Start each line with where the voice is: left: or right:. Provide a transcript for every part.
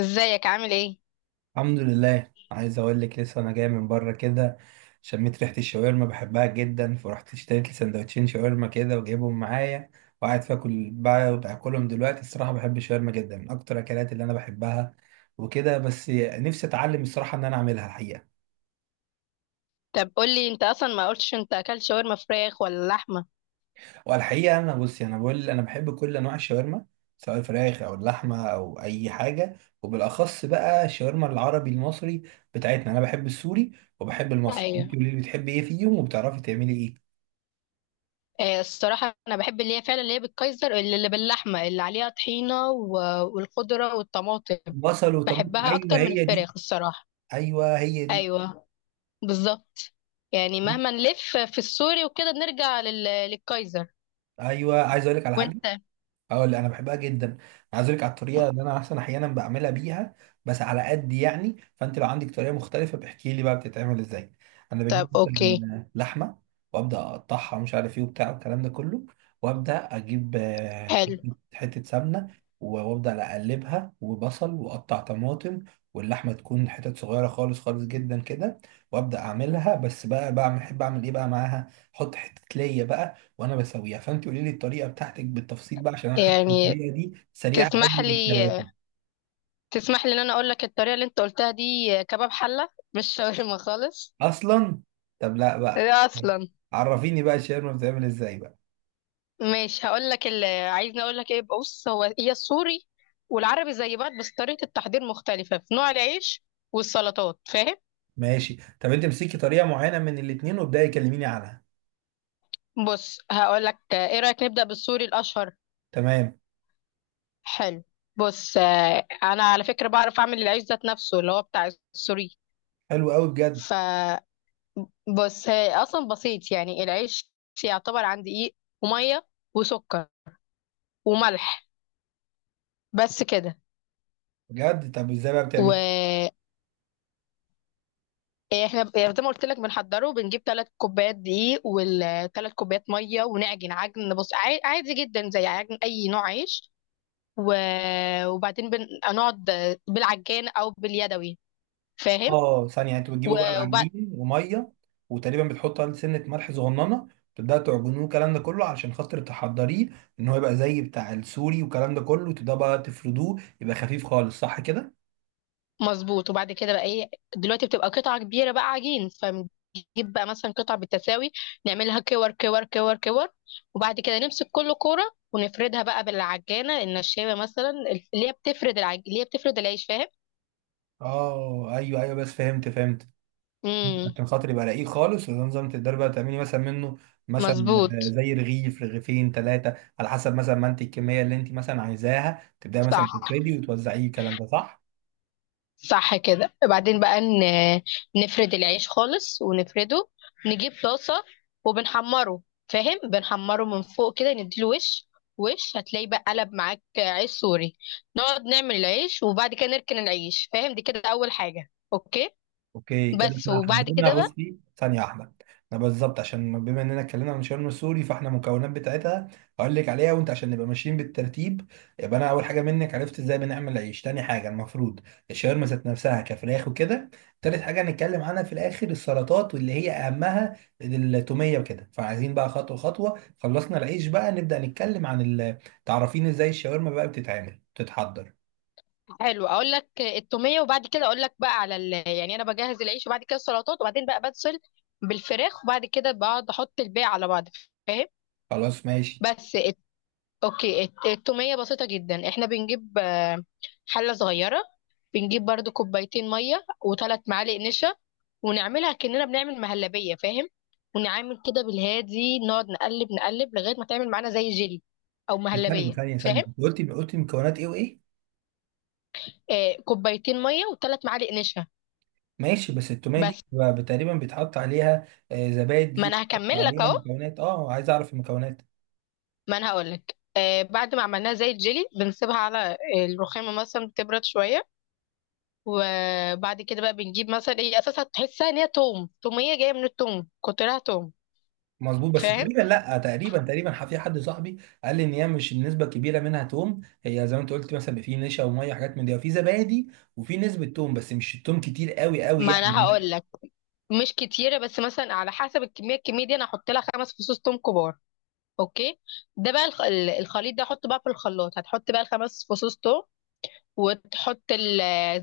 left: ازيك، عامل ايه؟
right: الحمد لله. عايز اقول لك، لسه انا جاي من بره كده. شميت ريحه الشاورما، بحبها جدا، فرحت اشتريت لي سندوتشين شاورما كده وجايبهم معايا. وقاعد باكل بقى، باكلهم دلوقتي. الصراحه بحب الشاورما جدا، من اكتر الاكلات اللي انا بحبها. وكده بس نفسي اتعلم الصراحه ان انا اعملها الحقيقه.
left: طب قولي، انت اصلا ما قلتش، انت اكلت شاورما فراخ ولا لحمه؟
right: والحقيقه انا، بصي، انا بقول انا بحب كل انواع الشاورما، سواء الفراخ او اللحمه او اي حاجه. وبالاخص بقى الشاورما العربي المصري بتاعتنا. انا بحب السوري وبحب المصري.
left: ايوه.
right: انت قولي لي، بتحبي ايه فيهم وبتعرفي تعملي ايه؟
left: الصراحه انا بحب اللي هي فعلا، اللي هي بالكايزر، اللي باللحمه اللي عليها طحينه والخضره والطماطم.
right: بصل وطماطم،
left: بحبها
right: ايوه
left: اكتر من
right: هي دي.
left: الفراخ، الصراحه.
right: ايوه هي دي.
left: ايوه، بالظبط. يعني مهما نلف في السوري وكده، بنرجع للكايزر.
right: ايوه. عايز اقول لك على حاجه.
left: وانت؟
right: اه، اللي انا بحبها جدا. عايز اقول لك على الطريقه اللي انا احسن احيانا بعملها بيها، بس على قد يعني. فانت لو عندك طريقه مختلفه بحكي لي بقى بتتعمل ازاي. انا بجيب
left: طب اوكي،
right: مثلا لحمه وابدا اقطعها، مش عارف ايه وبتاع والكلام ده كله. وابدا اجيب
left: حلو.
right: حته حتة سمنه. وابدا اقلبها وبصل واقطع طماطم، واللحمه تكون حتت صغيره خالص خالص جدا كدا. وابدا اعملها بس بقى، بعمل احب اعمل ايه بقى معاها، احط حته ليا بقى وانا بسويها. فانت قولي لي الطريقه بتاعتك بالتفصيل بقى، عشان انا حاسس ان
left: يعني
right: الطريقه دي سريعه قوي
left: تسمح لي
right: للكرواتي
left: تسمح لي ان انا اقول لك، الطريقه اللي انت قلتها دي كباب حله، مش شاورما خالص.
right: اصلا. طب لا بقى،
left: إيه اصلا؟
right: عرفيني بقى الشاورما بتتعمل ازاي بقى.
left: ماشي، هقول لك اللي عايزني اقول لك ايه. بص، هو هي السوري والعربي زي بعض، بس طريقه التحضير مختلفه في نوع العيش والسلطات، فاهم؟
right: ماشي، طب انت امسكي طريقه معينه من الاثنين وابداي كلميني عنها.
left: بص، هقول لك، ايه رايك نبدا بالسوري الاشهر؟
right: تمام.
left: حلو. بص، انا على فكره بعرف اعمل العيش ذات نفسه اللي هو بتاع السوري.
right: حلو قوي بجد.
left: ف بص، هي اصلا بسيط يعني العيش، يعتبر عن دقيق وميه وسكر وملح، بس كده.
right: بجد طب ازاي بقى
left: و...
right: بتعملي؟
left: احنا زي ما قلت لك بنحضره، بنجيب 3 كوبايات دقيق والـ3 كوبايات ميه، ونعجن عجن، بص عادي جدا، زي عجن اي نوع عيش. وبعدين بنقعد بالعجان او باليدوي، فاهم؟
right: اه، ثانيه، انتوا بتجيبوا بقى
left: وبعد.
right: العجين وميه، وتقريبا بتحطوا عليه سنه ملح صغننه، تبدأ تعجنوه الكلام ده كله علشان خاطر تحضريه، ان هو يبقى زي بتاع السوري والكلام ده كله. وتبدأ بقى تفردوه، يبقى خفيف خالص، صح كده؟
left: مظبوط، وبعد كده بقى ايه؟ دلوقتي بتبقى قطعه كبيره بقى عجين، فنجيب بقى مثلا قطع بالتساوي، نعملها كور كور كور كور، وبعد كده نمسك كل كوره ونفردها بقى بالعجانه النشابه مثلا، اللي هي بتفرد العيش،
right: اه، ايوه، ايوه بس فهمت فهمت،
left: فاهم؟
right: عشان خاطر يبقى رقيق خالص. وده نظام تقدري بقى تعملي مثلا منه، مثلا
left: مظبوط،
right: زي رغيف رغيفين ثلاثه، على حسب مثلا ما انت الكميه اللي انت مثلا عايزاها، تبداي مثلا
left: صح،
right: تفردي وتوزعيه الكلام ده، صح؟
left: صح كده. وبعدين بقى نفرد العيش خالص ونفرده، نجيب طاسة وبنحمره، فاهم؟ بنحمره من فوق كده، نديله وش. وش هتلاقي بقى قلب معاك عيش سوري. نقعد نعمل العيش وبعد كده نركن العيش، فاهم؟ دي كده أول حاجة. أوكي.
right: اوكي، كده
left: بس.
right: احنا
left: وبعد
right: حددنا.
left: كده بقى،
right: بصي ثانية واحدة، انا بالظبط عشان بما اننا اتكلمنا عن شرم السوري، فاحنا المكونات بتاعتها هقول لك عليها. وانت عشان نبقى ماشيين بالترتيب، يبقى انا اول حاجة منك عرفت ازاي بنعمل عيش. تاني حاجة المفروض الشاورما ذات نفسها كفراخ وكده. تالت حاجة هنتكلم عنها في الاخر، السلطات، واللي هي اهمها التومية وكده. فعايزين بقى خطوة خطوة. خلصنا العيش، بقى نبدأ نتكلم عن تعرفين ازاي الشاورما بقى بتتعمل بتتحضر.
left: حلو، اقول لك التوميه، وبعد كده اقول لك بقى على يعني انا بجهز العيش وبعد كده السلطات، وبعدين بقى بتصل بالفراخ، وبعد كده بقعد احط الباقي على بعض، فاهم؟
right: خلاص ماشي.
left: بس. اوكي، التومية بسيطة جدا. احنا بنجيب حلة صغيرة، بنجيب برضو 2 كوبايات مية و3 معالق نشا، ونعملها كأننا بنعمل مهلبية، فاهم؟ ونعمل كده بالهادي، نقعد نقلب نقلب لغاية ما تعمل معانا زي جيلي أو
right: ثانية
left: مهلبية،
right: ثانية ثانية،
left: فاهم؟
right: قلتي قلتي مكونات ايه وايه؟
left: آه، 2 كوبايات مية و3 معالق نشا.
right: ماشي، بس التوميه دي
left: بس،
right: تقريبا بيتحط عليها زبادي.
left: ما
right: دي
left: أنا
right: بيتحط
left: هكمل لك
right: عليها
left: أهو،
right: مكونات. اه عايز اعرف المكونات.
left: ما أنا هقول لك. بعد ما عملناها زي الجيلي بنسيبها على الرخامة مثلا، بتبرد شوية. وبعد كده بقى بنجيب مثلا، ايه اساسا؟ تحسها ان هي توم، توميه جايه من التوم، كترها توم،
right: مظبوط، بس
left: فاهم؟
right: تقريبا لا، تقريبا، تقريبا في حد صاحبي قال لي ان هي مش النسبه الكبيره منها توم. هي زي ما انت قلت، مثلا في نشا وميه وحاجات من دي، وفي زبادي، وفي نسبه توم، بس مش التوم كتير قوي قوي
left: ما انا
right: يعني.
left: هقول لك. مش كتيره، بس مثلا على حسب الكميه دي انا هحط لها 5 فصوص توم كبار. اوكي. ده بقى الخليط ده، احطه بقى في الخلاط، هتحط بقى الـ5 فصوص توم، وتحط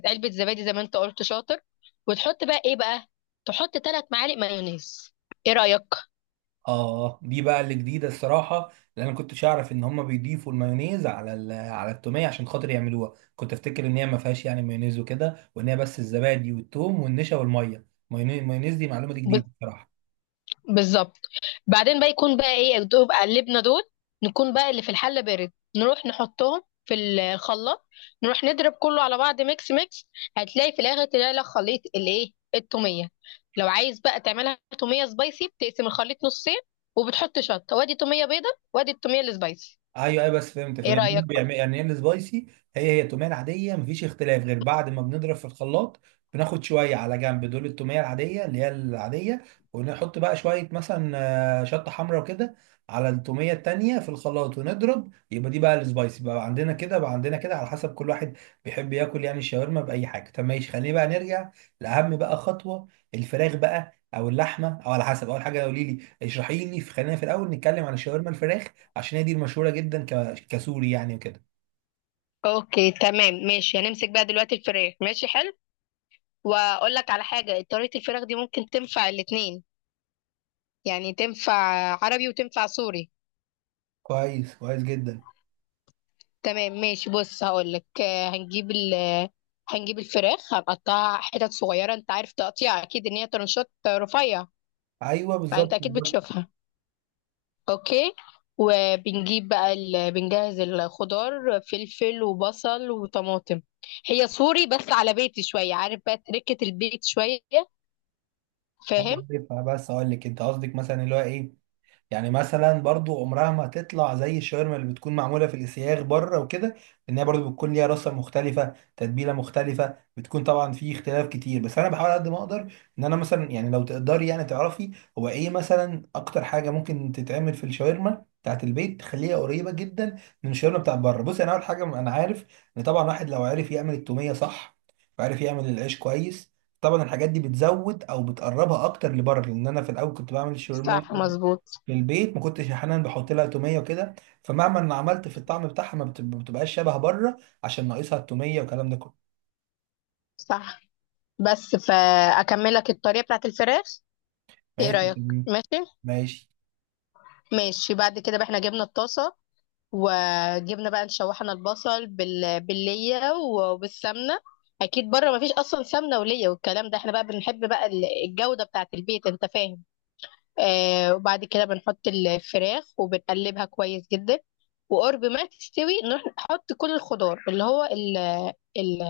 left: علبه زبادي زي ما انت قلت، شاطر، وتحط بقى ايه بقى؟ تحط 3 معالق مايونيز، ايه رايك؟
right: اه. آه. دي بقى اللي جديده الصراحه، لان انا كنتش اعرف ان هم بيضيفوا المايونيز على التوميه عشان خاطر يعملوها. كنت افتكر ان هي ما فيهاش يعني مايونيز وكده، وان هي بس الزبادي والثوم والنشا والميه. مايونيز، دي معلومه دي جديده الصراحه.
left: بالظبط. بعدين بقى يكون بقى ايه؟ الدوب قلبنا دول، نكون بقى اللي في الحله بارد، نروح نحطهم في الخلاط، نروح نضرب كله على بعض، ميكس ميكس، هتلاقي في الاخر تلاقي لك خليط الايه، التوميه. لو عايز بقى تعملها توميه سبايسي، بتقسم الخليط نصين وبتحط شطه، وادي توميه بيضه وادي التوميه السبايسي،
right: ايوه، ايوه بس فهمت
left: ايه
right: فهمت، يعني هم
left: رايك؟
right: بيعمل يعني هي السبايسي. هي هي التوميه العاديه، مفيش اختلاف غير بعد ما بنضرب في الخلاط، بناخد شويه على جنب دول التوميه العاديه اللي هي العاديه. ونحط بقى شويه مثلا شطه حمراء وكده على التوميه التانيه في الخلاط، ونضرب، يبقى دي بقى السبايسي. بقى عندنا كده بقى عندنا كده على حسب كل واحد بيحب ياكل يعني الشاورما باي حاجه. طب ماشي، خلينا بقى نرجع لاهم بقى خطوه، الفراخ بقى او اللحمه، او على حسب. اول حاجه قولي لي، اشرحي لي، خلينا في الاول نتكلم عن الشاورما الفراخ عشان هي دي المشهوره جدا كسوري يعني وكده.
left: اوكي تمام، ماشي. هنمسك بقى دلوقتي الفراخ، ماشي حلو. واقول لك على حاجه، طريقه الفراخ دي ممكن تنفع الاتنين، يعني تنفع عربي وتنفع سوري.
right: كويس كويس جدا.
left: تمام ماشي، بص هقولك، آه، هنجيب ال آه، هنجيب الفراخ، هنقطعها حتت صغيرة، انت عارف تقطيع، اكيد ان هي ترنشات رفيع،
right: ايوه
left: فانت
right: بالظبط
left: اكيد
right: بالظبط.
left: بتشوفها. اوكي. وبنجيب بقى بنجهز الخضار، فلفل وبصل وطماطم. هي سوري بس على بيتي شوية، عارف بقى تركة البيت شوية،
right: انا
left: فاهم؟
right: عارفها، بس اقول لك انت قصدك مثلا اللي هو ايه؟ يعني مثلا برضو عمرها ما هتطلع زي الشاورما اللي بتكون معموله في الاسياخ بره وكده، لان هي برضو بتكون ليها رصه مختلفه، تتبيله مختلفه، بتكون طبعا في اختلاف كتير. بس انا بحاول قد ما اقدر ان انا مثلا، يعني لو تقدري يعني تعرفي، هو ايه مثلا اكتر حاجه ممكن تتعمل في الشاورما بتاعت البيت تخليها قريبه جدا من الشاورما بتاعت بره. بصي انا اول حاجه انا عارف ان طبعا واحد لو عرف يعمل التوميه صح، وعرف يعمل العيش كويس، طبعا الحاجات دي بتزود او بتقربها اكتر لبره. لان انا في الاول كنت بعمل الشاورما
left: صح، مظبوط.
right: للبيت، ما كنتش احيانا بحط لها توميه وكده، فمهما انا عملت في الطعم بتاعها ما بتبقاش شبه بره، عشان ناقصها التوميه والكلام ده كله.
left: صح. بس، فاكملك الطريقة بتاعت الفراخ، ايه
right: ماشي.
left: رأيك؟
right: مم.
left: ماشي.
right: ماشي.
left: ماشي، بعد كده بقى احنا جبنا الطاسة، وجبنا بقى نشوحنا البصل بالليه وبالسمنه. اكيد بره مفيش اصلا سمنه وليه والكلام ده، احنا بقى بنحب بقى الجوده بتاعه البيت، انت فاهم؟ وبعد كده بنحط الفراخ وبنقلبها كويس جدا، وقرب ما تستوي نروح نحط كل الخضار، اللي هو ال ال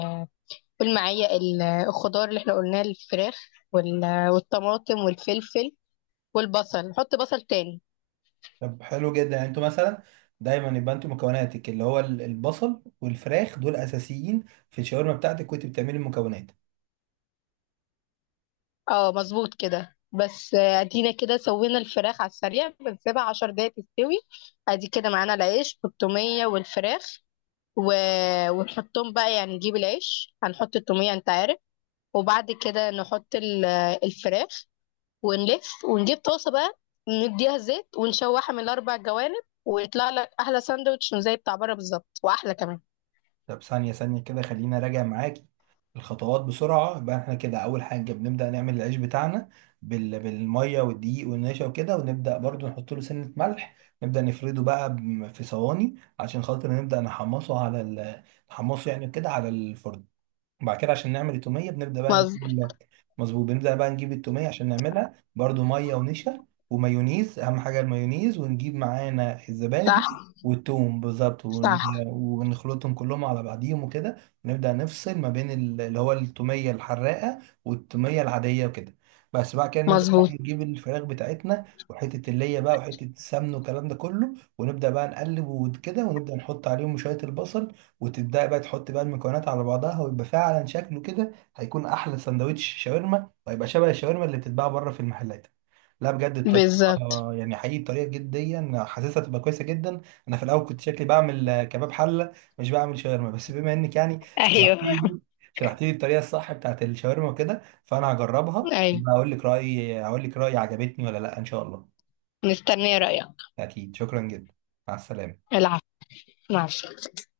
left: قول معايا، الخضار اللي احنا قلناه: الفراخ والطماطم والفلفل والبصل، نحط بصل تاني.
right: طب حلو جدا، يعني انتوا مثلا دايما يبقى انتوا مكوناتك اللي هو البصل والفراخ دول اساسيين في الشاورما بتاعتك وانت بتعملي المكونات.
left: اه مظبوط كده. بس ادينا كده سوينا الفراخ على السريع، بنسيبها 10 دقايق تستوي. ادي كده معانا العيش والتومية والفراخ، و... ونحطهم بقى، يعني نجيب العيش، هنحط التومية، انت عارف، وبعد كده نحط الفراخ، ونلف ونجيب طاسة بقى، نديها زيت ونشوحها من الـ4 جوانب، ويطلع لك احلى ساندوتش زي بتاع بره بالظبط، واحلى كمان.
right: طب ثانيه ثانيه كده، خلينا راجع معاك الخطوات بسرعة. يبقى احنا كده أول حاجة بنبدأ نعمل العيش بتاعنا بالمية والدقيق والنشا وكده، ونبدأ برضو نحط له سنة ملح، نبدأ نفرده بقى في صواني عشان خاطر نبدأ نحمصه على نحمصه يعني كده على الفرن. وبعد كده عشان نعمل التوميه بنبدا بقى نجيب
left: مظبوط.
right: مظبوط. بنبدا بقى نجيب التوميه عشان نعملها، برضو ميه ونشا ومايونيز، اهم حاجه المايونيز، ونجيب معانا الزبادي
left: صح،
right: والثوم بالظبط،
left: صح.
right: ونخلطهم كلهم على بعضيهم وكده. ونبدا نفصل ما بين اللي هو التوميه الحراقه والتوميه العاديه وكده. بس بعد كده نبدا بقى
left: مظبوط.
right: نجيب الفراخ بتاعتنا، وحته الليه بقى وحته السمن والكلام ده كله، ونبدا بقى نقلب وكده، ونبدا نحط عليهم شويه البصل، وتبدأ بقى تحط بقى المكونات على بعضها، ويبقى فعلا شكله كده هيكون أحلى سندوتش شاورما، وهيبقى شبه الشاورما اللي بتتباع بره في المحلات. لا بجد الطريقة،
left: بالظبط.
right: يعني حقيقي الطريقة جديا حاسسها تبقى كويسة جدا. أنا في الأول كنت شكلي بعمل كباب حلة، مش بعمل شاورما. بس بما إنك يعني
left: ايوه،
right: شرحتي لي شرحتي لي الطريقة الصح بتاعت الشاورما وكده، فأنا هجربها
left: ايوه.
right: وأقول لك رأيي. عجبتني ولا لأ إن شاء الله.
left: مستنيه رايك.
right: أكيد، شكرا جدا. مع السلامة.
left: العفو. مع السلامة.